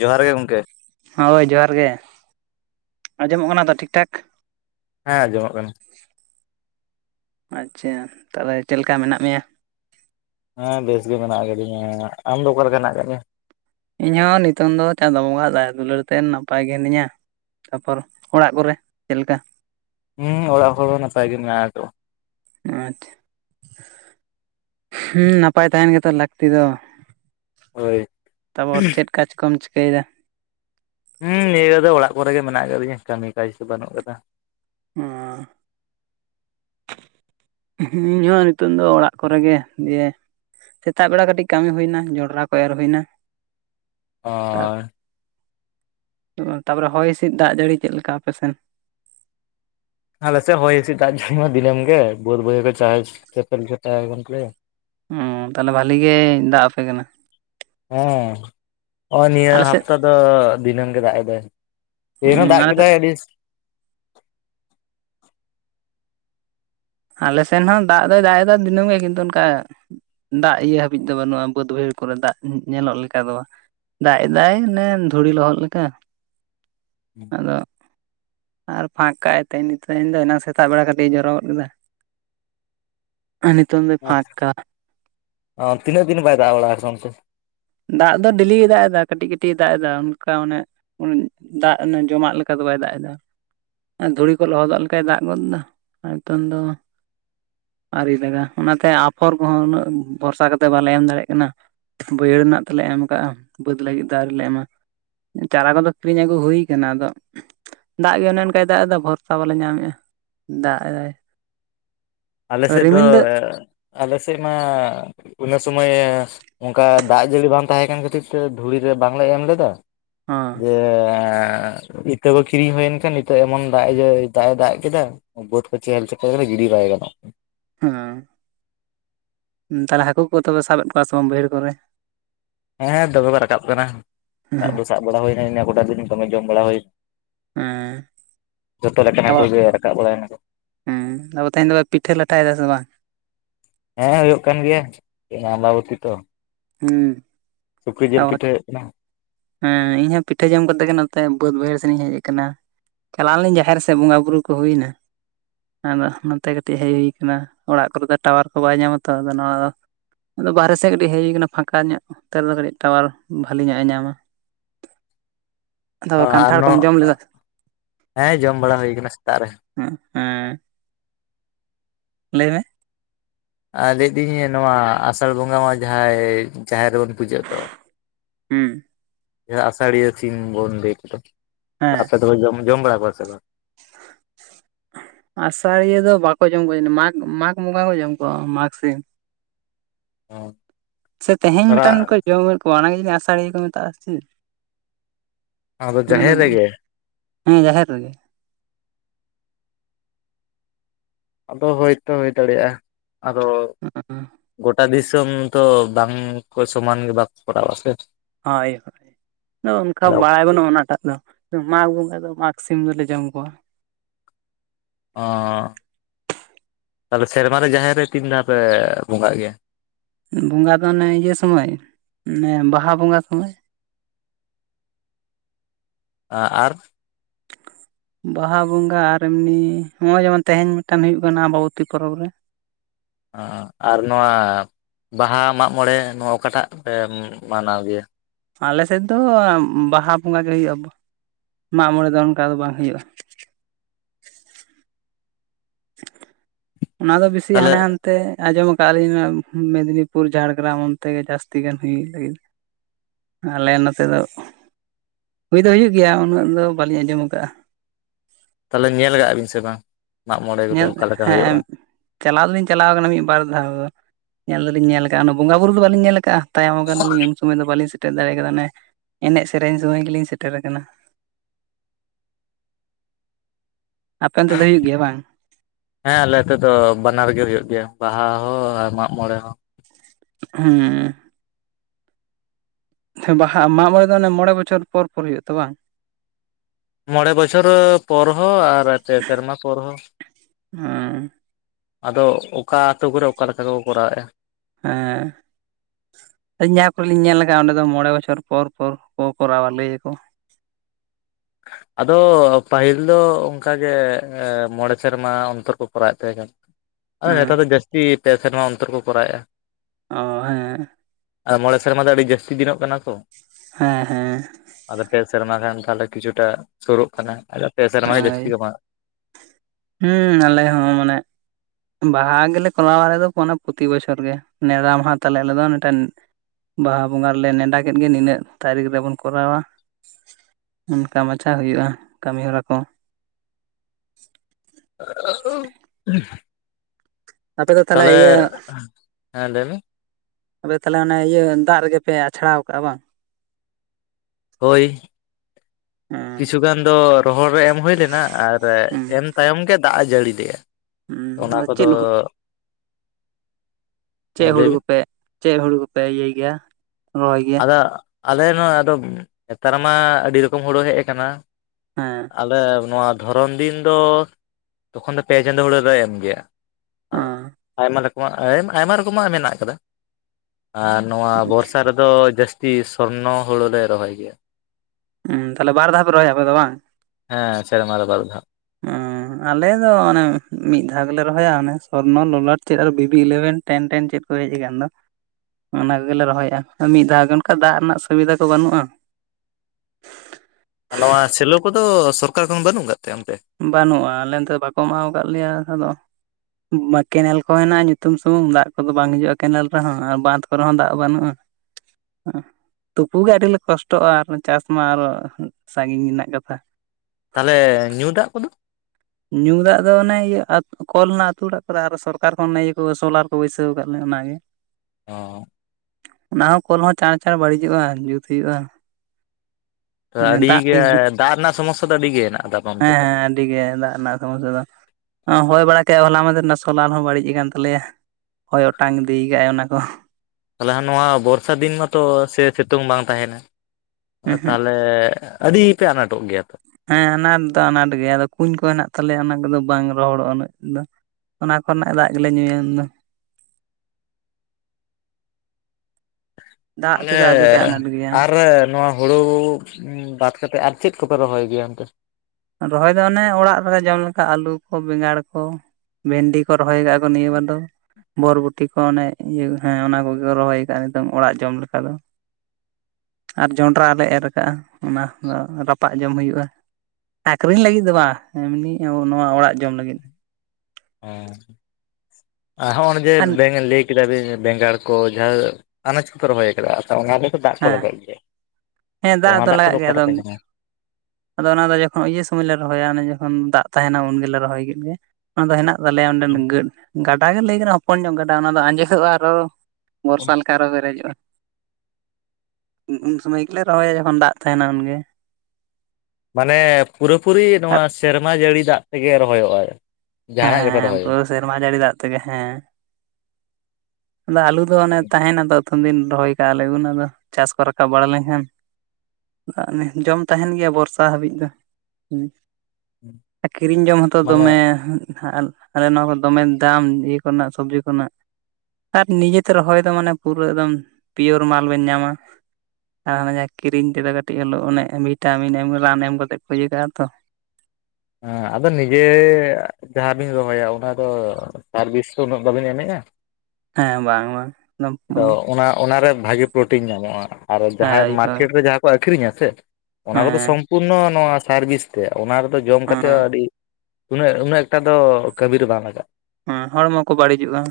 ᱡᱚᱦᱟᱨ ᱜᱮ ᱜᱚᱝᱠᱮ, ᱦᱳᱭ ᱡᱚᱦᱟᱨ ᱜᱮ ᱟᱸᱡᱚᱢᱚᱜ ᱠᱟᱱᱟ ᱛᱚ ᱴᱷᱤᱠᱴᱷᱟᱠ᱾ ᱦᱮᱸ ᱟᱸᱡᱚᱢᱚᱜ ᱠᱟᱱᱟ᱾ ᱟᱪᱪᱷᱟ ᱛᱟᱦᱞᱮ ᱪᱮᱫᱞᱮᱠᱟ ᱢᱮᱱᱟᱜ ᱢᱮᱭᱟ, ᱦᱮᱸ ᱵᱮᱥ ᱜᱮ ᱢᱮᱱᱟᱜ ᱟᱠᱟᱫᱤᱧᱟ ᱟᱢ ᱫᱚ ᱚᱠᱟᱞᱮᱠᱟ ᱦᱮᱱᱟᱜ ᱠᱟᱫ ᱢᱮᱭᱟ? ᱤᱧ ᱦᱚᱸ ᱱᱤᱛᱚᱝ ᱫᱚ ᱪᱟᱸᱫᱳ ᱵᱚᱸᱜᱟ ᱫᱟᱭᱟ ᱫᱩᱞᱟᱹᱲ ᱛᱮ ᱱᱟᱯᱟᱭ ᱜᱮ ᱦᱤᱱᱟᱹᱧᱟ᱾ ᱛᱟᱯᱚᱨ ᱚᱲᱟᱜ ᱠᱚᱨᱮ ᱪᱮᱫ ᱞᱮᱠᱟ? ᱦᱩᱸ ᱚᱲᱟᱜ ᱦᱚᱲ ᱦᱚᱸ ᱱᱟᱯᱟᱭ ᱜᱮ ᱢᱮᱱᱟᱜᱼᱟᱛᱚ ᱟᱪᱷᱟ ᱦᱩᱸ ᱱᱟᱯᱟᱭ ᱛᱟᱦᱮᱱ ᱜᱮᱛᱚ ᱞᱟᱹᱠᱛᱤ ᱫᱚ ᱦᱳᱭ ᱛᱟᱯᱚᱨ ᱪᱮᱫ ᱠᱟᱡ ᱠᱚᱢ ᱪᱤᱠᱟᱹᱭᱮᱫᱟ? ᱦᱩᱸ ᱱᱤᱭᱟᱹ ᱫᱟ ᱫᱚ ᱚᱲᱟᱜ ᱠᱚᱨᱮ ᱜᱮ ᱢᱮᱱᱟᱜ ᱟᱠᱟᱫᱤᱧᱟ ᱠᱟᱹᱢᱤ ᱠᱟᱡᱽ ᱫᱚ ᱵᱟᱹᱱᱩᱜ ᱠᱟᱫᱟ ᱚ ᱤᱧᱦᱚ ᱱᱤᱛᱚᱝ ᱫᱚ ᱚᱲᱟᱜ ᱠᱚᱨᱮ ᱜᱮ ᱫᱤᱭᱮ ᱥᱮᱛᱟᱜ ᱵᱮᱲᱟ ᱠᱟᱹᱴᱤᱡ ᱠᱟᱹᱢᱤ ᱦᱩᱭᱱᱟ ᱡᱚᱸᱱᱰᱨᱟ ᱠᱚ ᱮᱨ ᱦᱩᱭᱱᱟ ᱚᱨ ᱛᱟᱯᱚᱨ ᱦᱚᱭ ᱦᱤᱥᱤᱫ ᱫᱟᱜ ᱡᱟᱹᱲᱤ ᱪᱮᱫ ᱞᱮᱠᱟ ᱟᱯᱮ ᱥᱮᱱ? ᱟᱞᱮᱥᱮᱫ ᱦᱚᱭ ᱦᱤᱥᱤᱫ ᱫᱟᱜ ᱡᱟᱹᱲᱤ ᱢᱟ ᱫᱤᱱᱟᱹᱢ ᱜᱮ ᱵᱳᱫ ᱵᱟᱹᱭᱦᱟᱹᱲ ᱠᱚ ᱪᱟᱦᱮ ᱪᱮᱯᱮᱞ ᱪᱮ ᱠᱟᱱ ᱛᱟᱞᱮᱭᱟ ᱚ ᱛᱟᱦᱚᱞᱮ ᱵᱷᱟᱹᱞᱤ ᱜᱮ ᱫᱟᱜ ᱟᱯᱮ ᱠᱟᱱᱟ ᱦᱮᱸ ᱱᱚᱜᱼᱚᱭ ᱱᱤᱭᱟᱹ ᱟᱞᱮ ᱥᱮᱫ ᱦᱟᱯᱛᱟ ᱫᱚ ᱫᱤᱱᱟᱹᱢ ᱜᱮ ᱫᱟᱜ ᱮᱫᱟᱭ ᱛᱮᱦᱮᱱ ᱦᱚᱸ ᱫᱟᱜ ᱠᱮᱫᱟᱭ ᱟᱰᱤᱥ ᱟᱞᱮ ᱥᱮᱱ ᱦᱚᱸ ᱫᱟᱜ ᱫᱚᱭ ᱫᱟᱜ ᱮᱫᱟ ᱫᱤᱱᱟᱹᱢ ᱜᱮ ᱠᱤᱱᱛᱩ ᱚᱱᱠᱟ ᱫᱟᱜ ᱤᱭᱟᱹ ᱦᱟᱹᱵᱤᱡ ᱫᱚ ᱵᱟᱹᱱᱩᱜᱼᱟ ᱵᱟᱹᱫ ᱵᱟᱹᱭᱦᱟᱹᱲ ᱠᱚᱨᱮ ᱫᱟᱜ ᱧᱮᱞᱚᱜ ᱞᱮᱠᱟ ᱫᱚ ᱫᱟᱜ ᱮᱫᱟᱭ ᱚᱱᱮ ᱫᱷᱩᱲᱤ ᱞᱚᱦᱚᱫ ᱞᱮᱠᱟ ᱟᱫᱚ ᱟᱨ ᱯᱷᱟᱸᱠ ᱠᱟᱜᱼᱟᱭ ᱛᱮᱦᱮᱧ ᱱᱤᱛᱚᱜ ᱫᱚ ᱮᱱᱟᱝ ᱥᱮᱛᱟᱜ ᱵᱮᱲᱟ ᱠᱟᱴᱤᱡ ᱡᱚᱨᱚ ᱜᱚᱫ ᱠᱮᱫᱟ ᱟᱨ ᱱᱤᱛᱳᱝ ᱫᱚᱭ ᱯᱷᱟᱸᱠ ᱠᱟ ᱚ ᱛᱤᱱᱟᱹᱜ ᱫᱤᱱ ᱵᱟᱭ ᱫᱟᱜ ᱵᱟᱲᱟ ᱠᱟᱜ-ᱟ ᱚᱱᱛᱮ? ᱫᱟᱜ ᱫᱚ ᱰᱮᱞᱤᱭ ᱫᱟᱜ ᱮᱫᱟ ᱠᱟᱹᱴᱤᱡ ᱠᱟᱹᱴᱤᱡ ᱮ ᱫᱟᱜ ᱮᱫᱟ ᱚᱱᱠᱟ ᱚᱱᱮ ᱫᱟᱜ ᱡᱚᱢᱟᱜ ᱞᱮᱠᱟ ᱫᱚ ᱵᱟᱭ ᱫᱟᱜ ᱮᱫᱟ ᱫᱷᱩᱲᱤ ᱠᱚ ᱞᱚᱦᱚᱫᱚᱜ ᱞᱮᱠᱟᱭ ᱫᱟᱜ ᱜᱚᱫ ᱮᱫᱟ ᱟᱨ ᱱᱤᱛᱚᱝ ᱫᱚ ᱟᱹᱨᱤ ᱫᱟᱜᱟ ᱚᱱᱟᱛᱮ ᱟᱯᱷᱚᱨ ᱠᱚᱦᱚᱸ ᱩᱱᱟᱹᱜ ᱵᱷᱚᱨᱥᱟ ᱠᱟᱛᱮ ᱵᱟᱞᱮ ᱮᱢ ᱫᱟᱲᱮᱜ ᱠᱟᱱᱟ ᱵᱟᱹᱭᱦᱟᱹᱲ ᱨᱮᱱᱟᱜ ᱛᱮᱞᱮ ᱮᱢ ᱟᱠᱟᱜᱼᱟ ᱵᱟᱹᱫ ᱞᱟᱹᱜᱤᱫ ᱫᱚ ᱟᱹᱨᱤᱞᱮ ᱮᱢᱟ ᱪᱟᱨᱟ ᱠᱚᱫᱚ ᱠᱤᱨᱤᱧ ᱟᱹᱜᱩ ᱦᱩᱭ ᱠᱟᱱᱟ ᱟᱫᱚ ᱫᱟᱜ ᱜᱮ ᱚᱱᱮ ᱚᱱᱠᱟᱭ ᱫᱟᱜ ᱮᱫᱟ ᱵᱷᱚᱨᱥᱟ ᱵᱟᱞᱮ ᱧᱟᱢᱮᱫᱼᱟ ᱫᱟᱜ ᱮᱫᱟᱭ ᱛᱚ ᱟᱞᱮᱥᱮᱫ ᱫᱚ ᱨᱤᱢᱤᱞ ᱟᱞᱮᱥᱮᱫ ᱢᱟ ᱤᱱᱟᱹ ᱥᱩᱢᱟᱹᱭ ᱮ ᱚᱱᱠᱟ ᱫᱟᱜ ᱡᱟᱹᱲᱤ ᱵᱟᱝ ᱛᱟᱦᱮᱸ ᱠᱟᱱ ᱠᱷᱟᱹᱛᱤᱨ ᱛᱮ ᱫᱷᱩᱲᱤ ᱨᱮ ᱵᱟᱝᱞᱮ ᱮᱢ ᱞᱮᱫᱟ ᱦᱚᱸ ᱡᱮ ᱮᱸᱻᱻ ᱵᱤᱫ ᱤᱛᱟᱹ ᱠᱚ ᱠᱤᱨᱤᱧ ᱦᱩᱭᱮᱱ ᱠᱷᱟᱱ ᱱᱤᱛᱚᱜ ᱮᱢᱚᱱ ᱫᱟᱜ ᱮ ᱡᱚ ᱫᱟᱜ ᱮ ᱫᱟᱜ ᱠᱮᱫᱟ ᱵᱟᱹᱫᱽ ᱠᱚ ᱪᱮᱦᱮᱞ ᱪᱮᱯᱮᱞ ᱨᱮ ᱜᱤᱰᱤ ᱵᱟᱭ ᱜᱟᱱᱚᱜ ᱚ ᱛᱟᱞᱦᱮ ᱦᱟᱹᱠᱩ ᱠᱚ ᱛᱚᱵᱮ ᱥᱟᱵᱮᱫ ᱠᱚᱣᱟ ᱥᱮ ᱵᱟᱝ ᱵᱟᱹᱭᱦᱟᱹᱲ ᱠᱚᱨᱮ? ᱦᱮᱸ ᱫᱚᱢᱮ ᱠᱚ ᱨᱟᱠᱟᱵ ᱠᱟᱱᱟ ᱫᱟᱜ ᱫᱚ ᱥᱟᱵ ᱵᱟᱲᱟ ᱦᱩᱭᱱᱟ ᱤᱱᱟᱹ ᱠᱚᱴᱟ ᱫᱤᱱ ᱫᱚᱢᱮ ᱡᱚᱢ ᱵᱟᱲᱟ ᱦᱩᱭᱱᱟ। ᱦᱮᱸ ᱡᱚᱛᱚ ᱞᱮᱠᱟᱱ ᱦᱟᱠᱳ ᱜᱮ ᱨᱟᱠᱟᱵ ᱵᱟᱲᱟᱭᱱᱟ ᱠᱚ ᱦᱩᱸ ᱟᱫᱚ ᱛᱮᱦᱮᱧ ᱫᱚ ᱯᱤᱴᱷᱟᱹ ᱞᱟᱴᱷᱟᱭᱮᱫᱟ ᱥᱮ ᱵᱟᱝ? ᱦᱮᱸ ᱦᱳᱭᱳᱜ ᱠᱟᱱ ᱜᱮᱭᱟ ᱛᱮᱦᱮᱧ ᱟᱢᱵᱟᱵᱚᱛᱤ ᱛᱚ। ᱦᱩᱸ ᱥᱩᱠᱨᱤ ᱡᱮᱞ ᱯᱤᱴᱷᱟᱹ ᱦᱮᱡ ᱟᱠᱟᱱᱟ ᱦᱮᱸ ᱤᱧ ᱦᱚᱸ ᱯᱤᱴᱷᱟᱹ ᱡᱚᱢ ᱠᱟᱛᱮᱜ ᱜᱮ ᱱᱚᱛᱮ ᱵᱟᱹᱫ ᱵᱟᱹᱭᱦᱟᱹᱲ ᱥᱮᱱᱤᱧ ᱦᱮᱡ ᱟᱠᱟᱱᱟ ᱪᱟᱞᱟᱣ ᱞᱮᱱᱟᱧ ᱡᱟᱦᱮᱨ ᱥᱮᱫ ᱵᱚᱸᱜᱟ ᱵᱩᱨᱩ ᱠᱚ ᱦᱩᱭᱮᱱᱟ ᱟᱫᱚ ᱱᱚᱛᱮ ᱠᱟᱹᱴᱤᱡ ᱦᱮᱡ ᱦᱩᱭ ᱟᱠᱟᱱᱟ ᱚᱲᱟᱜ ᱠᱚᱨᱮ ᱫᱚ ᱴᱟᱣᱟᱨ ᱠᱚ ᱵᱟᱭ ᱧᱟᱢᱟ ᱛᱚ ᱟᱫᱚ ᱱᱚᱣᱟ ᱫᱚ ᱟᱫᱚ ᱵᱟᱨᱦᱮ ᱥᱮᱫ ᱠᱟᱹᱴᱤᱡ ᱦᱮᱡ ᱦᱩᱭ ᱟᱠᱟᱱᱟ ᱯᱷᱟᱸᱠᱟ ᱧᱚᱜ ᱚᱛᱮ ᱨᱮᱫᱚ ᱠᱟᱹᱴᱤᱡ ᱴᱟᱣᱟᱨ ᱵᱷᱟᱞᱤ ᱧᱚᱜ ᱮ ᱧᱟᱢᱟ। ᱟᱫᱚ ᱚ ᱟᱨ ᱠᱟᱱᱴᱷᱟᱲ ᱠᱚᱢ ᱱᱚᱣᱟ ᱡᱚᱢ ᱞᱮᱫᱟ ᱦᱮᱸ ᱡᱚᱢ ᱵᱟᱲᱟ ᱦᱩᱭ ᱟᱠᱟᱱᱟ ᱥᱮᱛᱟᱜ ᱨᱮ। ᱦᱮᱸ ᱞᱟᱹᱭ ᱢᱮ ᱟᱨ ᱞᱟᱹᱭᱫᱤᱧ ᱱᱚᱣᱟ ᱟᱥᱟᱲ ᱵᱚᱸᱜᱟ ᱢᱟ ᱡᱟᱦᱟᱸᱭ ᱡᱟᱦᱮᱨ ᱨᱮᱵᱚᱱ ᱯᱩᱡᱟᱹᱜ ᱫᱚ ᱦᱩᱸ ᱟᱥᱟᱲᱤᱭᱟᱹ ᱥᱤᱢ ᱵᱚᱱ ᱞᱟᱹᱭ ᱠᱚᱫᱚ ᱦᱮᱸ ᱟᱯᱮ ᱫᱚᱯᱮ ᱡᱚᱢ ᱵᱟᱲᱟ ᱠᱚᱣᱟ ᱥᱮ ᱵᱟᱝ? ᱟᱥᱟᱲᱤᱭᱟᱹ ᱫᱚ ᱵᱟᱠᱚ ᱡᱚᱢ ᱠᱚᱣᱟ ᱡᱟᱱᱤ ᱢᱟᱜᱽ ᱢᱟᱜᱽ ᱵᱚᱸᱜᱟ ᱠᱚ ᱡᱚᱢ ᱠᱚᱣᱟ ᱢᱟᱜᱽ ᱥᱤᱢ᱾ ᱚ, ᱥᱮ ᱛᱮᱦᱮᱧ ᱢᱤᱫᱴᱟᱝ ᱠᱚ ᱡᱚᱢᱮᱫ ᱠᱚᱣᱟ ᱚᱱᱟᱜᱮ ᱟᱥᱟᱲᱤᱭᱟᱹ ᱠᱚ ᱢᱮᱛᱟᱜᱼᱟ ᱪᱮᱫ? ᱟᱫᱚ ᱚᱱᱟ ᱫᱚ ᱡᱟᱦᱮᱨ ᱨᱮᱜᱮ ᱦᱮᱸ ᱡᱟᱦᱮᱨ ᱨᱮᱜᱮ᱾ ᱟᱫᱚ ᱦᱳᱭᱛᱚ ᱦᱩᱭᱳ ᱫᱟᱲᱮᱭᱟᱜᱼᱟ᱾ ᱟᱫᱚ [unintelligible] ᱜᱳᱚᱴᱟ ᱫᱤᱥᱚᱢ ᱫᱚ ᱵᱟᱝᱠᱚ ᱥᱚᱢᱟᱱ ᱜᱮ ᱵᱟᱠᱚ ᱠᱚᱨᱟᱣᱟ ᱥᱮ᱾ ᱦᱳᱭ ᱦᱳᱭ ᱟᱫᱚ ᱚᱱᱠᱟ ᱵᱟᱲᱟᱭ ᱵᱚᱱᱩ ᱚᱱᱟᱴᱟᱜ ᱫᱚ, ᱢᱟᱜᱽ ᱵᱚᱸᱜᱟ ᱫᱚ ᱢᱟᱜᱽ ᱥᱤᱢ ᱫᱚᱞᱮ ᱡᱚᱢ ᱠᱚᱣᱟ᱾ ᱚ ᱛᱟᱦᱞᱮ ᱥᱮᱨᱢᱟ ᱨᱮ ᱡᱟᱦᱮᱨ ᱨᱮ ᱛᱤᱱ ᱫᱷᱟᱣ ᱯᱮ ᱵᱚᱸᱜᱟᱜ ᱜᱮᱭᱟ? ᱵᱚᱸᱜᱟ ᱫᱚ ᱚᱱᱮ ᱤᱭᱟᱹ ᱥᱚᱢᱚᱭ ᱚᱱᱮ ᱵᱟᱦᱟ ᱵᱚᱸᱜᱟ ᱥᱚᱢᱚᱭ᱾ ᱟ ᱟᱨ? ᱵᱟᱦᱟ ᱵᱚᱸᱜᱟ ᱟᱨ ᱮᱢᱱᱤ ᱱᱚᱜ-ᱚᱭ ᱡᱮᱢᱚᱱ ᱛᱮᱦᱮᱧ ᱢᱤᱫᱴᱟᱝ ᱦᱩᱭᱩᱜ ᱠᱟᱱᱟ ᱟᱢᱵᱟᱵᱚᱛᱤ ᱯᱚᱨᱚᱵᱽ ᱨᱮ᱾ ᱟᱨ ᱱᱚᱣᱟ ᱵᱟᱦᱟ ᱢᱟᱜ ᱢᱚᱬᱮ ᱱᱚᱣᱟ ᱚᱠᱟᱴᱟᱜ ᱯᱮ ᱢᱟᱱᱟᱣ ᱜᱮᱭᱟ? ᱟᱞᱮ ᱥᱮᱫ ᱫᱚ ᱵᱟᱦᱟ ᱵᱚᱸᱜᱟ ᱜᱮ ᱦᱩᱭᱩᱜᱼᱟ ᱢᱟᱜ ᱢᱚᱬᱮ ᱫᱚ ᱚᱱᱠᱟ ᱫᱚ ᱵᱟᱝ ᱦᱩᱭᱩᱜᱼᱟ᱾ ᱚᱱᱟ ᱫᱚ ᱵᱮᱥᱤ ᱛᱟᱦᱚᱞᱮ ᱦᱟᱱᱮ ᱦᱟᱱ ᱛᱮ᱾ ᱟᱸᱡᱚᱢ ᱟᱠᱟᱞᱤᱧ ᱢᱮᱫᱽᱱᱤᱯᱩᱨ ᱡᱷᱟᱲᱜᱨᱟᱢ ᱚᱱᱛᱮ ᱜᱮ ᱡᱟᱹᱥᱛᱤ ᱜᱟᱱ ᱦᱩᱭ ᱞᱟᱹᱜᱤᱫ᱾ ᱟᱞᱮ ᱱᱚᱛᱮ ᱫᱚ ᱦᱩᱭ ᱫᱚ ᱦᱩᱭᱩᱜ ᱜᱮᱭᱟ, ᱩᱱᱟᱹᱜ ᱫᱚ ᱵᱟᱹᱞᱤᱧ ᱟᱸᱡᱚᱢᱟ ᱠᱟᱜᱼᱟ᱾ ᱛᱟᱦᱚᱞᱮ ᱧᱮᱞ ᱠᱟᱜ ᱵᱤᱱ ᱥᱮ ᱵᱟᱝ ᱢᱟᱜ ᱢᱚᱬᱮ ᱠᱚᱫᱚ ᱧᱮᱞ ᱚᱠᱟ ᱞᱮᱠᱟ ᱦᱮᱸ ᱦᱩᱭᱩᱜᱼᱟ? ᱪᱟᱞᱟᱣ ᱫᱚᱞᱤᱧ ᱪᱟᱞᱟᱣ ᱟᱠᱟᱱᱟ ᱢᱤᱫ ᱵᱟᱨ ᱫᱷᱟᱣ ᱫᱚ ᱧᱮᱞ ᱫᱚᱞᱤᱧ ᱧᱮᱞ ᱟᱠᱟᱟᱜᱼᱟ, ᱚᱱᱟ ᱵᱚᱸᱜᱟ ᱵᱩᱨᱩ ᱫᱚ ᱵᱟᱞᱤᱧ ᱧᱮᱞ ᱟᱠᱟᱫᱼᱟ᱾ ᱛᱟᱭᱚᱢ ᱟᱠᱟᱱᱟ ᱞᱤᱧ ᱩᱱ ᱥᱢᱚᱭ ᱫᱚ ᱵᱟᱹᱞᱤᱧ ᱥᱮᱴᱮᱨ ᱫᱟᱲᱮ ᱟᱠᱟᱫᱟ ᱚᱱᱮ ᱮᱱᱮᱡ ᱥᱮᱨᱮᱧ ᱥᱳᱚᱢᱚᱭ ᱜᱮᱞᱤᱧ ᱥᱮᱴᱮᱨ ᱟᱠᱟᱱᱟ᱾ ᱟᱯᱮ ᱚᱱᱛᱮᱫ ᱫᱚ ᱦᱩᱭᱩᱜ ᱜᱮᱭᱟ ᱵᱟᱝ? ᱦᱮᱸ ᱟᱞᱮ ᱛᱮᱫ ᱫᱚ ᱵᱟᱱᱟᱨ ᱜᱮ ᱦᱩᱭᱩᱜᱳ ᱜᱮᱭᱟ ᱵᱟᱦᱟ ᱦᱚᱸ ᱢᱟᱜ ᱢᱚᱬᱮ ᱦᱚᱸ᱾ ᱦᱩᱸᱻ ᱵᱟᱦᱟ ᱢᱟᱜ ᱢᱚᱬᱮ ᱚᱱᱟ ᱢᱚᱬᱮ ᱵᱚᱪᱷᱚᱨ ᱯᱚᱨ ᱯᱚᱨ ᱦᱩᱭᱩᱜ ᱛᱚ ᱵᱟᱝ? ᱢᱚᱬᱮ ᱵᱚᱪᱷᱚᱨ ᱯᱚᱨ ᱦᱚᱸ ᱟᱨ ᱯᱮ ᱥᱮᱨᱢᱟ ᱯᱚᱨ ᱦᱚᱸ᱾ ᱦᱮᱸ ᱟᱫᱚ ᱚᱠᱟ ᱟᱛᱳ ᱠᱚᱨᱮ ᱚᱠᱟ ᱞᱮᱠᱟ ᱠᱚ ᱠᱚᱨᱟᱣᱮᱫᱼᱟ᱾ ᱦᱮᱸ, ᱟᱞᱤᱧ ᱡᱟᱦᱟᱸ ᱠᱚᱨᱮᱞᱤᱧ ᱧᱮᱞ ᱟᱠᱟᱼᱟ ᱚᱸᱰᱮ ᱫᱚ ᱢᱚᱬᱮ ᱵᱚᱪᱷᱚᱨ ᱯᱚᱨ ᱯᱚᱨ ᱠᱚ ᱠᱚᱨᱟᱣ ᱟᱠᱚ ᱞᱟᱹᱭᱟᱠᱚ᱾ ᱟᱫᱚ ᱯᱟᱹᱦᱤᱞ ᱫᱚ ᱚᱱᱠᱟ ᱜᱮ ᱢᱚᱬᱮ ᱥᱮᱨᱢᱟ ᱚᱱᱛᱚᱨ ᱠᱚ ᱠᱚᱨᱟᱣᱮᱫ ᱛᱟᱦᱮᱸ ᱠᱟᱱᱟ᱾ ᱟᱫᱚ ᱦᱮᱸ ᱱᱮᱛᱟᱨ ᱫᱚ ᱡᱟᱹᱥᱛᱤ ᱯᱮ ᱥᱮᱨᱢᱟ ᱚᱱᱛᱚᱨ ᱠᱚ ᱠᱚᱨᱟᱣᱮᱫᱼᱟ᱾ ᱚ ᱦᱮᱸ, ᱟᱨ ᱢᱚᱬᱮ ᱥᱮᱨᱢᱟ ᱫᱚ ᱟᱹᱰᱤ ᱡᱟᱹᱥᱛᱤ ᱫᱤᱱᱚᱜ ᱠᱟᱱᱟ ᱛᱚ᱾ ᱦᱮᱸ ᱦᱮᱸ᱾ ᱟᱫᱚ ᱯᱮ ᱥᱮᱨᱢᱟ ᱠᱷᱟᱱ ᱛᱟᱦᱚᱞᱮ ᱠᱤᱪᱷᱩᱴᱟ ᱥᱩᱨᱩᱜ ᱠᱟᱱᱟ ᱟᱫᱚ ᱯᱮ ᱥᱮᱨᱢᱟ ᱜᱮ ᱦᱳᱭ ᱡᱟᱹᱥᱛᱤ ᱜᱮ ᱦᱩᱸ ᱟᱞᱮ ᱦᱚᱸ ᱢᱟᱱᱮ ᱵᱟᱦᱟ ᱜᱮᱞᱮ ᱠᱚᱨᱟᱣᱟ ᱟᱞᱮ ᱫᱚ ᱯᱨᱚᱛᱤ ᱵᱚᱪᱷᱚᱨ ᱜᱮ ᱱᱮᱰᱟ ᱢᱟᱦᱟ ᱛᱟᱞᱮ ᱟᱞᱮ ᱫᱚ ᱢᱤᱫᱴᱮᱱ ᱵᱟᱦᱟ ᱵᱚᱸᱜᱟ ᱨᱮᱞᱮ ᱱᱮᱰᱟ ᱠᱮᱫ ᱜᱮ ᱱᱤᱱᱟᱹᱜ ᱛᱟᱹᱨᱤᱠᱷ ᱨᱮᱵᱚᱱ ᱠᱚᱨᱟᱣᱟ᱾ ᱚᱱᱠᱟ ᱢᱟᱪᱷᱟ ᱦᱩᱭᱩᱜᱼᱟ ᱠᱟᱹᱢᱤ ᱦᱚᱨᱟ ᱠᱚ᱾ [unintelligible] ᱟᱯᱮ ᱫᱚ ᱛᱟᱞᱦᱮ ᱛᱟᱦᱚᱞᱮ ᱤᱭᱟᱹ ᱦᱮᱸ ᱞᱟᱹᱭ ᱢᱮ ᱟᱫᱚᱮ ᱛᱟᱦᱚᱞᱮ ᱚᱱᱮ ᱤᱭᱟᱹ ᱫᱟᱜ ᱨᱮᱜᱮ ᱯᱮ ᱟᱪᱷᱲᱟᱣ ᱠᱟᱜᱼᱟ ᱵᱟᱝ? ᱦᱳᱭ᱾ ᱠᱤᱪᱷᱩᱜᱟᱱ ᱫᱚ ᱨᱚᱦᱚᱲ ᱨᱮ ᱮᱢ ᱦᱩᱭ ᱞᱮᱱᱟ ᱟᱨ ᱦᱩᱸ ᱮᱢ ᱛᱟᱭᱚᱢ ᱜᱮ ᱫᱟᱜ ᱮ ᱡᱟᱹᱲᱤᱞᱮᱼᱟ᱾ ᱦᱩᱸ ᱚᱱᱟ ᱠᱚᱫᱚ ᱪᱮᱫ ᱪᱮᱫ ᱦᱮᱸ ᱞᱟᱹᱭ ᱦᱩᱲᱩ ᱵᱤᱱ ᱠᱚᱯᱮ ᱪᱮᱫ ᱦᱩᱲᱩ ᱠᱚᱯᱮ ᱤᱭᱟᱹᱭ ᱜᱮᱭᱟ ᱨᱚᱦᱚᱭ ᱜᱮ ᱟᱫᱚ ᱟᱞᱮ ᱱᱚᱣᱟ ᱟᱫᱚ ᱱᱮᱛᱟᱨ ᱢᱟ ᱟᱹᱰᱤ ᱨᱚᱠᱚᱢ ᱦᱩᱲᱩ ᱦᱮᱡ ᱟᱠᱟᱱᱟ᱾ ᱦᱮᱸ᱾ ᱟᱞᱮ ᱱᱚᱣᱟ ᱫᱷᱚᱨᱚᱢ ᱫᱤᱱ ᱫᱚ ᱛᱚᱠᱷᱚᱱ ᱫᱚ ᱯᱮ ᱪᱟᱸᱫᱚᱳ ᱦᱩᱲᱳᱞ ᱞᱮ ᱮᱢ ᱜᱮᱭᱟ᱾ ᱚ ᱟᱨ ᱟᱭᱢᱟ ᱨᱚᱠᱚᱢᱟᱜ ᱟᱭᱢᱟ ᱨᱚᱠᱚᱢᱟᱜ ᱢᱮᱱᱟᱜ ᱠᱟᱫᱟ᱾ ᱟᱨ ᱱᱚᱣᱟ ᱵᱚᱨᱥᱟ ᱨᱮᱫᱚ ᱡᱟᱹᱥᱛᱤ ᱥᱚᱨᱱᱚ ᱦᱩᱲᱩ ᱞᱮ ᱨᱚᱦᱚᱭ ᱜᱮᱭᱟ᱾ ᱛᱟᱦᱚᱞᱮ ᱵᱟᱨ ᱫᱷᱟᱣ ᱯᱮ ᱨᱚᱦᱚᱭᱟ ᱟᱯᱮ ᱫᱚ ᱵᱟᱝ? ᱦᱮᱸ ᱥᱮᱨᱢᱮ ᱨᱮ ᱵᱟᱨ ᱫᱷᱟᱣ᱾ ᱦᱩᱸ ᱟᱞᱮ ᱫᱚ ᱚᱱᱮ ᱢᱤᱫ ᱫᱷᱟᱣ ᱜᱮᱞᱮ ᱨᱚᱦᱚᱭᱟ ᱚᱱᱮ ᱥᱚᱨᱱᱚ ᱞᱚᱞᱚᱴ ᱪᱮᱫ ᱟᱨ ᱵᱤᱵᱤ ᱤᱞᱮᱵᱷᱮᱱ ᱴᱮᱱ, ᱴᱮᱱ, ᱪᱮᱫ ᱠᱚᱩᱨᱮᱡ ᱟᱠᱟᱱ ᱫᱚ ᱚᱱᱟ ᱠᱚᱜᱮᱞᱮ ᱨᱚᱦᱚᱭᱟ ᱢᱤᱫ ᱫᱷᱟᱣ ᱜᱮ ᱚᱱᱠᱟ ᱫᱟᱜ ᱨᱮᱱᱟᱜ ᱥᱩᱵᱤᱫᱟ ᱠᱚ ᱵᱟᱹᱱᱩᱜᱼᱟ᱾ ᱟᱨ ᱱᱚᱣᱟ ᱥᱮᱞᱚ ᱠᱚᱫᱚ ᱥᱚᱨᱠᱟᱨ ᱠᱷᱚᱱ ᱵᱟᱹᱱᱩᱜ ᱟᱠᱟᱫ ᱛᱟᱭᱟ ᱚᱱᱛᱮ ᱵᱟᱹᱱᱩᱜᱼᱟ ᱟᱞᱮ ᱱᱛᱮᱫ ᱵᱟᱠᱚ ᱮᱢᱟᱣ ᱟᱠᱟᱫ ᱞᱮᱭᱟ ᱟ ᱟᱫᱚ᱾ ᱠᱮᱱᱮᱞ ᱠᱚ ᱦᱮᱱᱟᱜᱼᱟ ᱧᱩᱛᱩᱢ ᱥᱩᱢᱩᱝ ᱫᱟᱜ ᱠᱚᱫᱚ ᱵᱟᱝ ᱦᱤᱡᱩᱜᱼᱟ ᱠᱮᱱᱮᱞ ᱨᱮᱦᱚᱸ ᱟᱨ ᱵᱟᱸᱫᱷ ᱠᱚᱨᱮ ᱦᱚᱸ ᱫᱟᱜ ᱵᱟᱹᱱᱩᱜᱼᱟ᱾ ᱛᱩᱯᱩᱜ ᱜᱮ ᱟᱹᱰᱤ ᱞᱮ ᱠᱚᱥᱴᱚᱜᱼᱟ ᱟᱨ ᱪᱟᱥ ᱢᱟ ᱟᱨᱚ ᱥᱟᱺᱜᱤᱧ ᱨᱮᱱᱟᱜ ᱠᱟᱛᱷᱟ᱾ ᱛᱟᱦᱚᱞᱮ ᱧᱩ ᱫᱟᱜ ᱠᱚᱫᱚ? ᱧᱩ ᱫᱟᱜ ᱫᱚ ᱚᱱᱮ ᱤᱭᱟᱹ ᱟᱛ ᱠᱚᱞ ᱮᱱᱟᱜᱼᱟ ᱟᱹᱛᱩ ᱚᱲᱟᱜ ᱠᱚᱨᱮ ᱟᱨ ᱥᱚᱨᱠᱟᱨ ᱠᱷᱚᱱ ᱤᱭᱟᱹ ᱠᱚ ᱥᱳᱞᱟᱨ ᱠᱚ ᱵᱟᱹᱭᱥᱟᱹᱣ ᱟᱠᱟᱫ ᱞᱮ ᱚᱱᱟᱜᱮ᱾ ᱚ ᱚᱱᱟ ᱦᱚᱸ ᱠᱚᱞ ᱦᱚᱸ ᱪᱟᱹᱲ ᱟᱜ ᱵᱟᱹᱲᱤᱡᱚᱜᱼᱟ ᱡᱩᱛ ᱦᱩᱭᱩᱜᱼᱟ᱾ ᱚ ᱢᱟᱱᱮ ᱟᱹᱰᱤ ᱫᱟᱜ ᱜᱮ ᱫᱤᱠ ᱫᱤᱭᱮ ᱫᱟᱜ ᱨᱮᱱᱟᱜ ᱥᱚᱢᱚᱥᱥᱟ ᱫᱚ ᱟᱹᱰᱤ ᱜᱮ ᱦᱮᱱᱟᱜᱼᱟ? ᱦᱮᱸ ᱦᱮᱸ ᱟᱹᱰᱤ ᱜᱮ ᱫᱟᱜ ᱨᱮᱱᱟᱜ ᱥᱚᱢᱚᱥᱥᱟ ᱫᱚ ᱦᱚᱭ ᱵᱟᱲᱟ ᱠᱮᱫ ᱦᱚᱞᱟ ᱢᱟᱫᱷᱮᱨ ᱱᱟᱥᱚᱞᱟᱞ ᱦᱚᱸ ᱵᱟᱹᱲᱤᱡ ᱟᱠᱟᱱ ᱛᱟᱞᱮᱭᱟ᱾ ᱦᱚᱭ ᱚᱴᱟᱝ ᱤᱫᱤᱭ ᱠᱮᱫᱼᱟᱭ ᱚᱱᱟ ᱠᱚ ᱛᱟᱦᱚᱞᱮᱟᱱ ᱱᱚᱣᱟ ᱵᱚᱨᱥᱟ ᱫᱤᱱ ᱢᱟᱛᱚ ᱥᱮ ᱥᱤᱛᱩᱝ ᱵᱟᱝ ᱛᱟᱦᱮᱱᱟ ᱛᱟᱦᱚᱞᱮ? ᱮ ᱟᱹᱰᱤ ᱯᱮ ᱟᱱᱟᱴᱚᱜ ᱜᱮᱭᱟ ᱛᱮ? ᱦᱮᱸ ᱟᱱᱟᱴ ᱫᱚ ᱟᱱᱟᱴ ᱜᱮ ᱟᱫᱚ ᱠᱩᱧ ᱠᱚ ᱦᱮᱱᱟᱜ ᱛᱟᱞᱮᱭᱟ ᱚᱱᱟ ᱠᱚᱫᱚ ᱵᱟᱝ ᱨᱚᱦᱚᱲᱚᱜᱼᱟ ᱩᱱᱟᱹᱜ ᱫᱚ᱾ ᱚᱱᱟ ᱠᱚᱨᱮᱱᱟᱜ ᱫᱟᱜ ᱜᱮᱞᱮ ᱧᱩᱭᱟ ᱩᱱᱫᱚ᱾ ᱫᱟᱜ ᱛᱟᱦᱚᱞᱮ ᱛᱮᱫᱚ ᱟᱹᱣᱨᱤ ᱞᱮ ᱟᱱᱟᱴ ᱜᱮᱭᱟ ᱟᱨ ᱱᱚᱣᱟᱼᱼ ᱦᱩᱲᱩ ᱵᱟᱫ ᱠᱟᱛᱮᱮᱫ ᱟᱨ ᱪᱮᱫ ᱠᱚᱯᱮ ᱨᱚᱦᱚᱭ ᱜᱮᱭᱟ ᱚᱱᱛᱮ? ᱨᱚᱦᱚᱭ ᱫᱚ ᱚᱱᱮ ᱚᱲᱟᱜ ᱨᱮᱜ ᱡᱚᱢ ᱞᱮᱠᱟ ᱟᱹᱞᱩ ᱠᱚ ᱵᱮᱸᱜᱟᱲ ᱠᱚᱼᱼ ᱵᱷᱮᱱᱰᱤ ᱠᱚ ᱨᱚᱦᱚᱭ ᱟᱠᱟᱫᱼᱟ ᱠᱚ ᱱᱤᱭᱟᱹ ᱵᱟᱨ ᱫᱚ᱾ ᱵᱚᱨᱵᱚᱴᱤ ᱠᱚ ᱚᱱᱮ ᱤᱭᱟᱹ ᱦᱮᱸ ᱚᱱᱟ ᱠᱚᱜᱮ ᱠᱚ ᱨᱚᱦᱚᱭ ᱟᱠᱟᱫᱟ ᱱᱤᱛᱚᱝ ᱚᱲᱟᱜ ᱡᱚᱢ ᱞᱮᱠᱟ ᱫᱚ᱾ ᱟᱨ ᱡᱚᱸᱰᱨᱟ ᱞᱮ ᱮᱨ ᱠᱟᱜᱼᱟ ᱚᱱᱟ ᱫᱚ ᱨᱟᱯᱟᱜ ᱡᱚᱢ ᱦᱩᱭᱩᱜᱼᱟ᱾ ᱟᱠᱠᱷᱨᱤᱧ ᱞᱟᱹᱜᱤᱫ ᱫᱚ ᱵᱟᱝ ᱮᱢᱱᱤ ᱱᱚᱣᱟ ᱚᱲᱟᱜ ᱡᱚᱢ ᱞᱟᱹᱜᱤᱫ, ᱦᱮᱸ ᱟᱨ ᱦᱚᱸ ᱡᱮ ᱟᱨ ᱵᱮᱝᱠ ᱞᱟᱹᱭᱼᱼ ᱠᱮᱫᱟ ᱵᱮ ᱵᱮᱸᱜᱟᱲ ᱠᱚ ᱡᱟᱦᱟᱸ ᱟᱱᱟᱡ ᱠᱚᱯᱮ ᱨᱚᱦᱚᱭ ᱟᱠᱟᱫᱟ ᱚᱱᱟᱼᱼ ᱫᱟᱜ ᱠᱚ ᱦᱮᱸ ᱞᱟᱜᱟᱜ ᱜᱮᱭᱟ ᱦᱮᱸ ᱛᱚ ᱚᱱᱟ ᱫᱚ ᱫᱟᱜ ᱠᱚᱫᱚ ᱞᱟᱜᱟᱜ ᱜᱮᱭᱟ ᱚᱠᱟ ᱟᱫᱚ ᱨᱮᱯᱮ ᱧᱟᱢᱟ? ᱟᱫᱚ ᱚᱱᱟ ᱫᱚ ᱡᱚᱠᱷᱚᱱ ᱤᱭᱟᱹ ᱥᱚᱢᱚᱭ ᱞᱮ ᱨᱚᱦᱚᱭᱟ ᱚᱱᱮ ᱡᱚᱠᱷᱚᱱ ᱫᱟᱜ ᱛᱟᱦᱮᱱᱟ ᱩᱱ ᱜᱮᱞᱮ ᱨᱚᱦᱚᱭ ᱠᱮᱫ ᱜᱮ᱾ ᱚᱱᱟ ᱫᱚ ᱦᱮᱱᱟᱜ ᱛᱟᱞᱮᱭᱟ ᱜᱟᱰᱟ ᱜᱮ ᱞᱟᱹᱭ ᱜᱟᱱᱚᱜ ᱟ ᱦᱚᱯᱚᱱ ᱧᱚᱜ ᱜᱟᱰᱟ ᱚᱱᱟ ᱫᱚ ᱟᱸᱡᱮᱫᱚᱜᱼᱟ ᱟᱨᱚᱼᱼ ᱵᱚᱨᱥᱟ ᱞᱮᱠᱟ ᱟᱨᱦᱚᱸ ᱯᱮᱨᱮᱡᱚᱜᱼᱟ᱾ ᱩᱱ ᱥᱚᱢᱚᱭ ᱜᱮᱞᱮ ᱨᱚᱦᱚᱭᱟ ᱡᱚᱠᱷᱚᱱ ᱫᱟᱜ ᱛᱟᱦᱮᱱᱟ ᱩᱱᱜᱮ᱾ ᱢᱟᱱᱮ ᱯᱩᱨᱟᱹ ᱯᱩᱨᱤ ᱱᱚᱣᱟ ᱥᱮᱨᱢᱟ ᱡᱟᱹᱲᱤ ᱫᱟᱜ ᱛᱮᱜᱮ ᱨᱚᱦᱚᱭᱚᱜᱼᱟ ᱦᱮᱸ ᱡᱟᱦᱟᱱᱟᱜ ᱜᱮᱯᱮ ᱦᱮᱸ ᱨᱚᱦᱚᱭᱟ? ᱯᱩᱨᱟᱹ ᱥᱮᱨᱢᱟ ᱡᱟᱹᱲᱤ ᱫᱟᱜ ᱛᱮᱜᱮ ᱦᱮᱸ ᱟᱫᱚ ᱟᱞᱩ ᱫᱚ ᱚᱱᱮ ᱛᱟᱦᱮᱱᱟ ᱛᱚ ᱩᱚᱛᱷᱚᱱ ᱫᱤᱱ ᱨᱚᱦᱚᱭ ᱠᱟᱜᱼᱟ ᱞᱮ ᱩᱱ ᱟᱫᱚ ᱪᱟᱥ ᱠᱚ ᱨᱟᱠᱟᱵ ᱵᱟᱲᱟ ᱞᱮᱱᱠᱷᱟᱱᱼᱼ ᱟᱜ ᱡᱚᱢ ᱛᱟᱦᱮᱱ ᱜᱮᱭᱟ ᱵᱚᱨᱥᱟ ᱦᱟᱹᱵᱤᱡ ᱫᱚ ᱦᱮᱸ ᱠᱤᱨᱤᱧ ᱡᱚᱢ ᱦᱚᱸᱛᱚ ᱢᱟᱱᱮ ᱫᱚᱢᱮᱼᱼ ᱟᱨ ᱟᱞᱮ ᱱᱚᱣᱟ ᱠᱚ ᱫᱚᱢᱮ ᱫᱟᱢ ᱤᱭᱟᱹ ᱠᱚ ᱨᱮᱱᱟᱜ ᱥᱚᱵᱽᱡᱤ ᱠᱚ ᱨᱮᱱᱟᱜ᱾ ᱟᱨ ᱱᱤᱡᱮ ᱛᱮ ᱨᱚᱦᱚᱭ ᱫᱚ ᱢᱟᱱᱮ ᱯᱩᱨᱟᱹ ᱮᱠᱫᱚᱢ ᱯᱤᱭᱳᱨ ᱢᱟᱞ ᱵᱮᱱ ᱧᱟᱢᱟ, ᱟᱨ ᱚᱱᱮ ᱠᱤᱨᱤᱧ ᱛᱮᱫᱚ ᱠᱟᱹᱴᱤᱡ ᱟᱞᱚ ᱚᱱᱮ ᱵᱷᱤᱴᱟᱢᱤᱱ ᱮᱢ ᱨᱟᱱ ᱮᱢ ᱠᱟᱛᱮᱫ ᱠᱚ ᱤᱭᱟᱹ ᱠᱟᱜᱼᱟ ᱛᱚ᱾ ᱦᱮᱸ ᱟᱫᱚ ᱱᱤᱡᱮ ᱡᱟᱦᱟᱸ ᱵᱤᱱ ᱨᱚᱦᱚᱭᱟ ᱚᱱᱟ ᱫᱚ ᱥᱟᱨ ᱵᱤᱥ ᱩᱱᱟᱹᱜ ᱵᱟᱹᱵᱤᱱ ᱮᱢᱮᱫᱼᱟ᱾ ᱦᱮᱸ ᱵᱟᱝ, ᱵᱟᱝ, ᱮᱠᱫᱚᱢ ᱟᱫᱚ ᱦᱳᱭ ᱚᱱᱟ ᱚᱱᱟᱨᱮ ᱵᱷᱟᱜᱤ ᱯᱨᱳᱴᱤᱱ ᱧᱟᱢᱚᱜ-ᱟ ᱟᱨ ᱡᱟᱦᱟᱸᱭ ᱦᱳᱭ ᱢᱟᱨᱠᱮᱴ ᱨᱮ ᱡᱟᱦᱟᱸ ᱠᱚ ᱟᱠᱷᱨᱤᱧᱟ ᱥᱮ ᱚᱱᱟ ᱠᱚᱫᱚ ᱦᱮᱸ ᱥᱚᱢᱯᱩᱨᱱᱚ ᱱᱚᱣᱟ ᱥᱟᱨᱵᱷᱤᱥ ᱛᱮ ᱚᱱᱟ ᱨᱮᱫᱚ ᱡᱚᱢ ᱠᱟᱛᱮᱫ ᱦᱮᱸ ᱟᱹᱰᱤ ᱩᱱᱟᱹᱜ ᱩᱱᱟᱹᱜ ᱮᱠᱴᱟ ᱫᱚ ᱠᱟᱹᱢᱤ ᱨᱮ ᱵᱟᱝ ᱞᱟᱜᱟᱜ᱾ ᱦᱮᱸ ᱦᱚᱲᱢᱚ ᱠᱚ ᱵᱟᱹᱲᱤᱡᱚᱜ-ᱟ᱾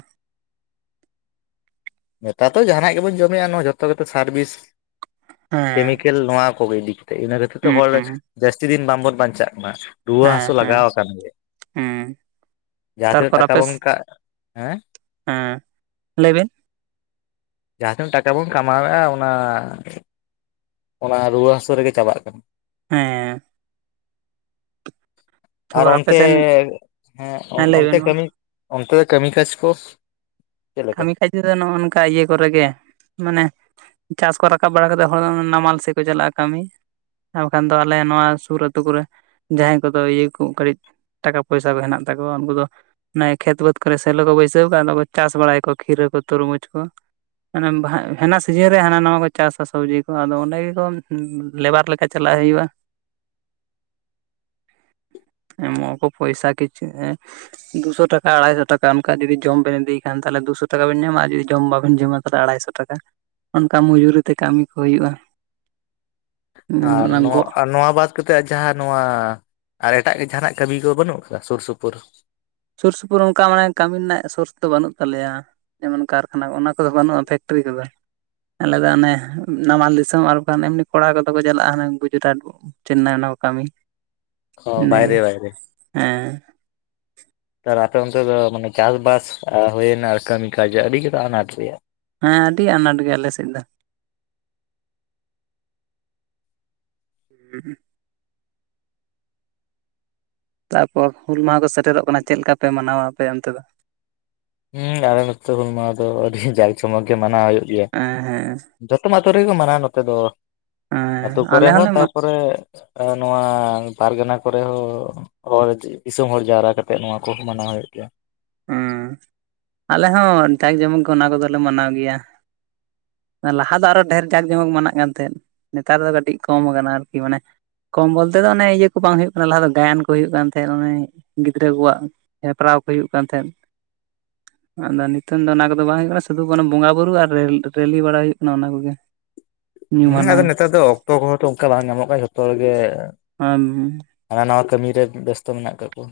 ᱱᱮᱛᱟᱨ ᱛᱚ ᱡᱟᱦᱟᱱᱟᱜ ᱜᱮᱵᱚᱱ ᱡᱚᱢᱮᱜ-ᱟ ᱱᱚᱣᱟ ᱡᱚᱛᱚ ᱜᱮᱛᱚ ᱥᱟᱨᱵᱷᱤᱥ ᱦᱮᱸ ᱠᱮᱢᱤᱠᱮᱞ ᱱᱚᱣᱟ ᱠᱚᱜᱮ ᱤᱫᱤ ᱤᱱᱟᱹ ᱠᱷᱟᱹᱛᱤᱨ ᱛᱮ ᱦᱩᱸ ᱦᱚᱲ ᱡᱟᱹᱥᱛᱤ ᱫᱤᱱ ᱵᱟᱝᱵᱚᱱ ᱵᱟᱧᱪᱟᱜ ᱠᱟᱱᱟ᱾ ᱨᱩᱣᱟᱹ ᱦᱮᱸ ᱦᱟᱹᱥᱳ ᱦᱮᱸ ᱞᱟᱜᱟᱣ ᱟᱠᱟᱱ ᱜᱮᱭᱟ ᱦᱮᱸ ᱡᱟᱦᱟᱸ ᱛᱤᱱᱟᱹᱜ ᱛᱟᱨᱯᱚᱨ ᱴᱟᱠᱟ ᱟᱯᱮ ᱵᱚᱱ ᱠᱟᱜ ᱦᱮᱸ ᱦᱮᱸ ᱞᱟᱹᱭ ᱵᱤᱱ ᱡᱟᱦᱟᱸ ᱛᱤᱱᱟᱹᱜ ᱴᱟᱠᱟ ᱵᱚᱱ ᱠᱟᱢᱟᱣᱮᱜ-ᱟ ᱚᱱᱟ ᱚᱱᱟ ᱨᱩᱣᱟᱹ ᱦᱟᱹᱥᱩ ᱨᱮᱜᱮ ᱪᱟᱵᱟᱜ ᱠᱟᱱᱟ᱾ ᱦᱮᱸ ᱟᱨ ᱛᱟᱯᱚᱨ ᱟᱯᱮ ᱚᱱᱛᱮ ᱥᱮᱱ ᱦᱮᱸ ᱞᱟᱹᱭ ᱚᱱᱛᱮ ᱵᱮᱱ ᱢᱟ ᱠᱟᱹᱢᱤ ᱚᱱᱛᱮ ᱫᱚ ᱠᱟᱹᱢᱤ ᱠᱟᱡᱽ ᱠᱚ ᱪᱮᱫ ᱞᱮᱠᱟ ᱠᱟᱹᱢᱤ ᱠᱷᱟᱡ ᱫᱚ ᱱᱚᱜ-ᱚ ᱱᱚᱠᱟ ᱤᱭᱟᱹ ᱠᱚᱨᱮ ᱜᱮ ᱢᱟᱱᱮ ᱪᱟᱥ ᱠᱚ ᱨᱟᱠᱟᱵ ᱵᱟᱲᱟ ᱠᱟᱛᱮᱫ ᱦᱚᱲ ᱫᱚ ᱱᱟᱢᱟᱞ ᱥᱮᱫ ᱠᱚ ᱪᱟᱞᱟᱜ-ᱟ ᱠᱟᱢᱤ ᱟᱨ ᱵᱟᱠᱷᱟᱱ ᱫᱚ ᱟᱞᱮ ᱱᱚᱣᱟ ᱥᱩᱨ ᱟᱹᱛᱩ ᱠᱚᱨᱮ ᱡᱟᱦᱟᱸᱭ ᱠᱚᱫᱚ ᱤᱭᱟᱹ ᱠᱚ ᱠᱟᱹᱴᱤᱡ ᱴᱟᱠᱟ ᱯᱚᱭᱥᱟ ᱠᱚ ᱦᱮᱱᱟᱜ ᱛᱟᱠᱚᱣᱟ ᱩᱱᱠᱩ ᱫᱚ ᱚᱱᱮ ᱠᱷᱮᱛ ᱵᱟᱹᱛ ᱠᱚᱨᱮ ᱥᱮᱞᱚ ᱠᱚ ᱵᱟᱹᱭᱥᱟᱹᱣ ᱠᱟᱜ ᱟ ᱟᱫᱚ ᱠᱚ ᱪᱟᱥ ᱵᱟᱲᱟᱭ ᱠᱚ ᱠᱷᱤᱨᱟᱹ ᱠᱚ ᱛᱩᱨᱢᱩᱡᱽ ᱠᱚ ᱢᱟᱱᱮ ᱦᱮᱱᱟ ᱥᱤᱡᱤᱱ ᱨᱮ ᱦᱟᱱᱟ ᱱᱟᱣᱟ ᱠᱚ ᱪᱟᱥᱟ ᱥᱚᱵᱡᱤ ᱠᱚ ᱟᱫᱚ ᱚᱸᱰᱮ ᱜᱮᱠᱚ ᱞᱮᱵᱟᱨ ᱞᱮᱠᱟ ᱪᱟᱞᱟᱜ ᱦᱩᱭᱩᱜ-ᱟ᱾ ᱮᱢᱚᱜ ᱟᱠᱚ ᱯᱚᱭᱥᱟ ᱠᱤᱪ ᱮ ᱫᱩᱥᱚ ᱴᱟᱠᱟ ᱟᱲᱟᱭᱥᱚ ᱴᱟᱠᱟ ᱚᱱᱠᱟ ᱡᱩᱫᱤ ᱡᱚᱢ ᱵᱮᱱ ᱤᱫᱤᱭ ᱠᱷᱟᱱ ᱫᱚ, ᱛᱟᱦᱞᱮ ᱫᱩᱥᱚ ᱴᱟᱠᱟ ᱵᱤᱱ ᱧᱟᱢᱟ ᱟᱨ ᱡᱩᱫᱤ ᱡᱚᱢ ᱵᱟᱵᱮᱱ ᱡᱚᱢᱟ ᱛᱟᱦᱞᱮ ᱟᱲᱟᱭᱥᱚ ᱴᱟᱠᱟ᱾ ᱚᱱᱠᱟ ᱢᱩᱡᱩᱨᱤ ᱛᱮ ᱠᱟᱹᱢᱤ ᱠᱚ ᱦᱩᱭᱩᱜ-ᱟ᱾ ᱟᱨ ᱱᱚᱣᱟ ᱜᱚᱜ ᱱᱚᱣᱟ ᱵᱟᱫ ᱠᱟᱛᱮᱜ ᱡᱟᱦᱟᱸ ᱱᱚᱣᱟ ᱟᱨ ᱮᱴᱟᱜ ᱜᱮ ᱡᱟᱦᱟᱱᱟᱜ ᱠᱟᱹᱢᱤ ᱠᱚ ᱵᱟᱹᱱᱩᱜ ᱟᱠᱟᱫᱟ ᱥᱩᱨ ᱥᱩᱯᱩᱨ? ᱥᱩᱨ ᱥᱩᱯᱩᱨ ᱚᱱᱠᱟ ᱢᱟᱱᱮ ᱠᱟᱹᱢᱤ ᱨᱮᱱᱟᱜ ᱥᱳᱨᱥ ᱫᱚ ᱵᱟᱹᱱᱩᱜ ᱛᱟᱞᱮᱭᱟ, ᱡᱮᱢᱚᱱ ᱠᱟᱨᱠᱷᱟᱱᱟ ᱠᱚ ᱚᱱᱟ ᱠᱚᱫᱚ ᱵᱟᱹᱱᱩᱜ-ᱟ ᱯᱷᱮᱠᱴᱨᱤ ᱠᱚᱫᱚ᱾ ᱟᱞᱮ ᱫᱚ ᱚᱱᱮ ᱱᱟᱢᱟᱞ ᱫᱤᱥᱚᱢ ᱟᱨ ᱵᱟᱠᱷᱟᱱ ᱮᱢᱱᱤ ᱠᱚᱲᱟ ᱠᱚᱫᱚ ᱠᱚ ᱪᱟᱞᱟᱜ-ᱟ ᱦᱟᱱᱮ ᱜᱩᱡᱩᱨᱟᱴ ᱪᱮᱱᱱᱟᱭ ᱚᱱᱟ ᱠᱚ ᱠᱟᱢᱤ ᱵᱟᱭᱨᱮ ᱤᱱᱟᱹᱜᱮ ᱵᱟᱭᱨᱮ ᱦᱮᱸ ᱛᱟᱞᱮ ᱟᱯᱮ ᱚᱱᱛᱮ ᱫᱚ ᱢᱟᱱᱮ ᱪᱟᱥᱵᱟᱥ ᱦᱩᱭᱱᱟ ᱟᱨ ᱠᱟᱹᱢᱤ ᱠᱟᱡᱽ ᱟᱹᱰᱤ ᱜᱮᱛᱚ ᱟᱱᱟᱴ ᱨᱮᱭᱟᱜ ᱦᱮᱸ ᱟᱹᱰᱤ ᱟᱱᱟᱴ ᱜᱮᱭᱟ ᱟᱞᱮ ᱥᱮᱫ ᱫᱚ ᱦᱮᱸ [unintelligible] ᱛᱟᱨᱯᱚᱨ ᱦᱩᱞ ᱢᱟᱦᱟ ᱠᱚ ᱥᱮᱴᱮᱨᱚᱜ ᱠᱟᱱᱟ ᱪᱮᱫ ᱞᱮᱠᱟ ᱯᱮ ᱢᱟᱱᱟᱣᱟ ᱟᱯᱮ ᱚᱱᱛᱮ ᱫᱚ? ᱦᱮᱸ ᱟᱞᱮ ᱱᱚᱛᱮ ᱦᱩᱞ ᱢᱟᱦᱟ ᱫᱚ ᱟᱹᱰᱤ ᱡᱟᱠ ᱡᱚᱢᱚᱠ ᱜᱮ ᱢᱟᱱᱟᱣ ᱦᱩᱭᱩᱜ ᱜᱮᱭᱟ, ᱮ ᱦᱮᱸ ᱡᱚᱛᱚᱢ ᱟᱛᱩ ᱨᱮᱜᱮ ᱠᱚ ᱢᱟᱱᱟᱣᱟ ᱱᱚᱛᱮ ᱫᱚ ᱟᱛᱳ ᱦᱮᱸ ᱠᱚᱨᱮ ᱟᱞᱮ ᱦᱚᱸ ᱦᱚᱸᱞᱮ ᱛᱟᱯᱚᱨᱮ ᱱᱚᱣᱟ ᱯᱟᱨᱜᱟᱱᱟ ᱠᱚᱨᱮ ᱦᱚᱸ, ᱦᱚᱲ ᱫᱤᱥᱚᱢ ᱦᱚᱲ ᱡᱟᱣᱨᱟ ᱠᱟᱛᱮᱜ ᱱᱚᱣᱟ ᱠᱚ ᱢᱟᱱᱟᱣ ᱦᱩᱭᱩᱜ ᱜᱮᱭᱟ᱾ ᱦᱸ ᱟᱞᱮ ᱦᱚᱸ ᱡᱟᱠ ᱡᱚᱢᱚᱠ ᱜᱮ ᱚᱱᱟ ᱠᱚᱜᱮᱞᱮ ᱢᱟᱱᱟᱣ ᱜᱮᱭᱟ᱾ ᱞᱟᱦᱟ ᱫᱚ ᱟᱨᱚ ᱰᱷᱮᱨ ᱡᱟᱸᱠ ᱡᱚᱢᱚᱠ ᱢᱟᱱᱟᱜ ᱠᱟᱱ ᱛᱟᱦᱮᱸᱫ ᱱᱮᱛᱟᱨ ᱫᱚ ᱠᱟᱹᱴᱤᱡ ᱠᱚᱢ ᱠᱟᱱᱟ ᱟᱨᱠᱤ ᱢᱟᱱᱮ ᱠᱚᱢ ᱵᱚᱞᱛᱮ ᱫᱚ ᱚᱱᱮ ᱤᱭᱟᱹ ᱠᱚ ᱵᱟᱝ ᱦᱩᱭᱩᱜ ᱠᱟᱱᱟ ᱞᱟᱦᱟ ᱫᱚ ᱜᱟᱭᱟᱱ ᱠᱚ ᱦᱩᱭᱩᱜ ᱠᱟᱱ ᱛᱟᱦᱮᱸᱫ ᱚᱱᱮ ᱜᱤᱫᱽᱨᱟᱹ ᱠᱚᱣᱟᱜ ᱦᱮᱯᱨᱟᱣ ᱠᱚ ᱦᱩᱭᱩᱜ ᱠᱟᱱ ᱛᱟᱦᱮᱸᱫ ᱟᱫᱚ ᱱᱤᱛᱚᱝ ᱫᱚ ᱚᱱᱟ ᱠᱚᱫᱚ ᱵᱟᱝ ᱦᱩᱭᱩᱜ ᱠᱟᱱᱟ ᱥᱩᱫᱩ ᱚᱱᱟ ᱵᱚᱸᱜᱟ ᱵᱩᱨᱩ ᱟᱨ ᱨᱮᱞᱤ ᱵᱟᱲᱟ ᱦᱩᱭᱩᱜ ᱠᱟᱱᱟ ᱚᱱᱟ ᱠᱚᱜᱮ᱾ ᱧᱩᱢ ᱦᱮᱸ ᱟᱫᱚ ᱦᱟᱞᱟᱝ ᱱᱮᱛᱟᱨ ᱫᱚ ᱚᱠᱛᱚ ᱠᱚᱦᱚᱸ ᱛᱚ ᱚᱱᱠᱟ ᱵᱟᱝ ᱧᱟᱢᱚᱜ ᱠᱟᱱᱟ ᱡᱷᱚᱛᱚ ᱦᱚᱲᱜᱮ ᱟᱢ ᱦᱟᱱᱟ ᱱᱚᱣᱟ ᱠᱟᱹᱢᱤ ᱨᱮ ᱵᱮᱥᱛᱚ ᱢᱮᱱᱟᱜ ᱟᱠᱟᱫ ᱠᱚᱣᱟ᱾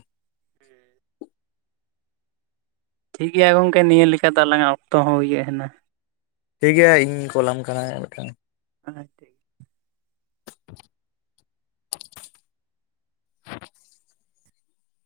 ᱴᱷᱤᱠ ᱜᱮᱭᱟ ᱜᱚᱝᱠᱮ ᱱᱤᱭᱟᱹ ᱞᱮᱠᱟ ᱫᱚ ᱟᱞᱟᱝᱟᱜ ᱚᱠᱛᱚ ᱦᱚᱸ ᱦᱩᱭ ᱦᱮᱡᱮᱱᱟ ᱴᱷᱤᱠ ᱜᱮᱭᱟ ᱤᱧ ᱠᱚᱞᱟᱢ ᱠᱟᱱᱟ ᱢᱤᱫᱴᱟᱝ ᱟᱸᱻ ᱴᱷᱤᱠ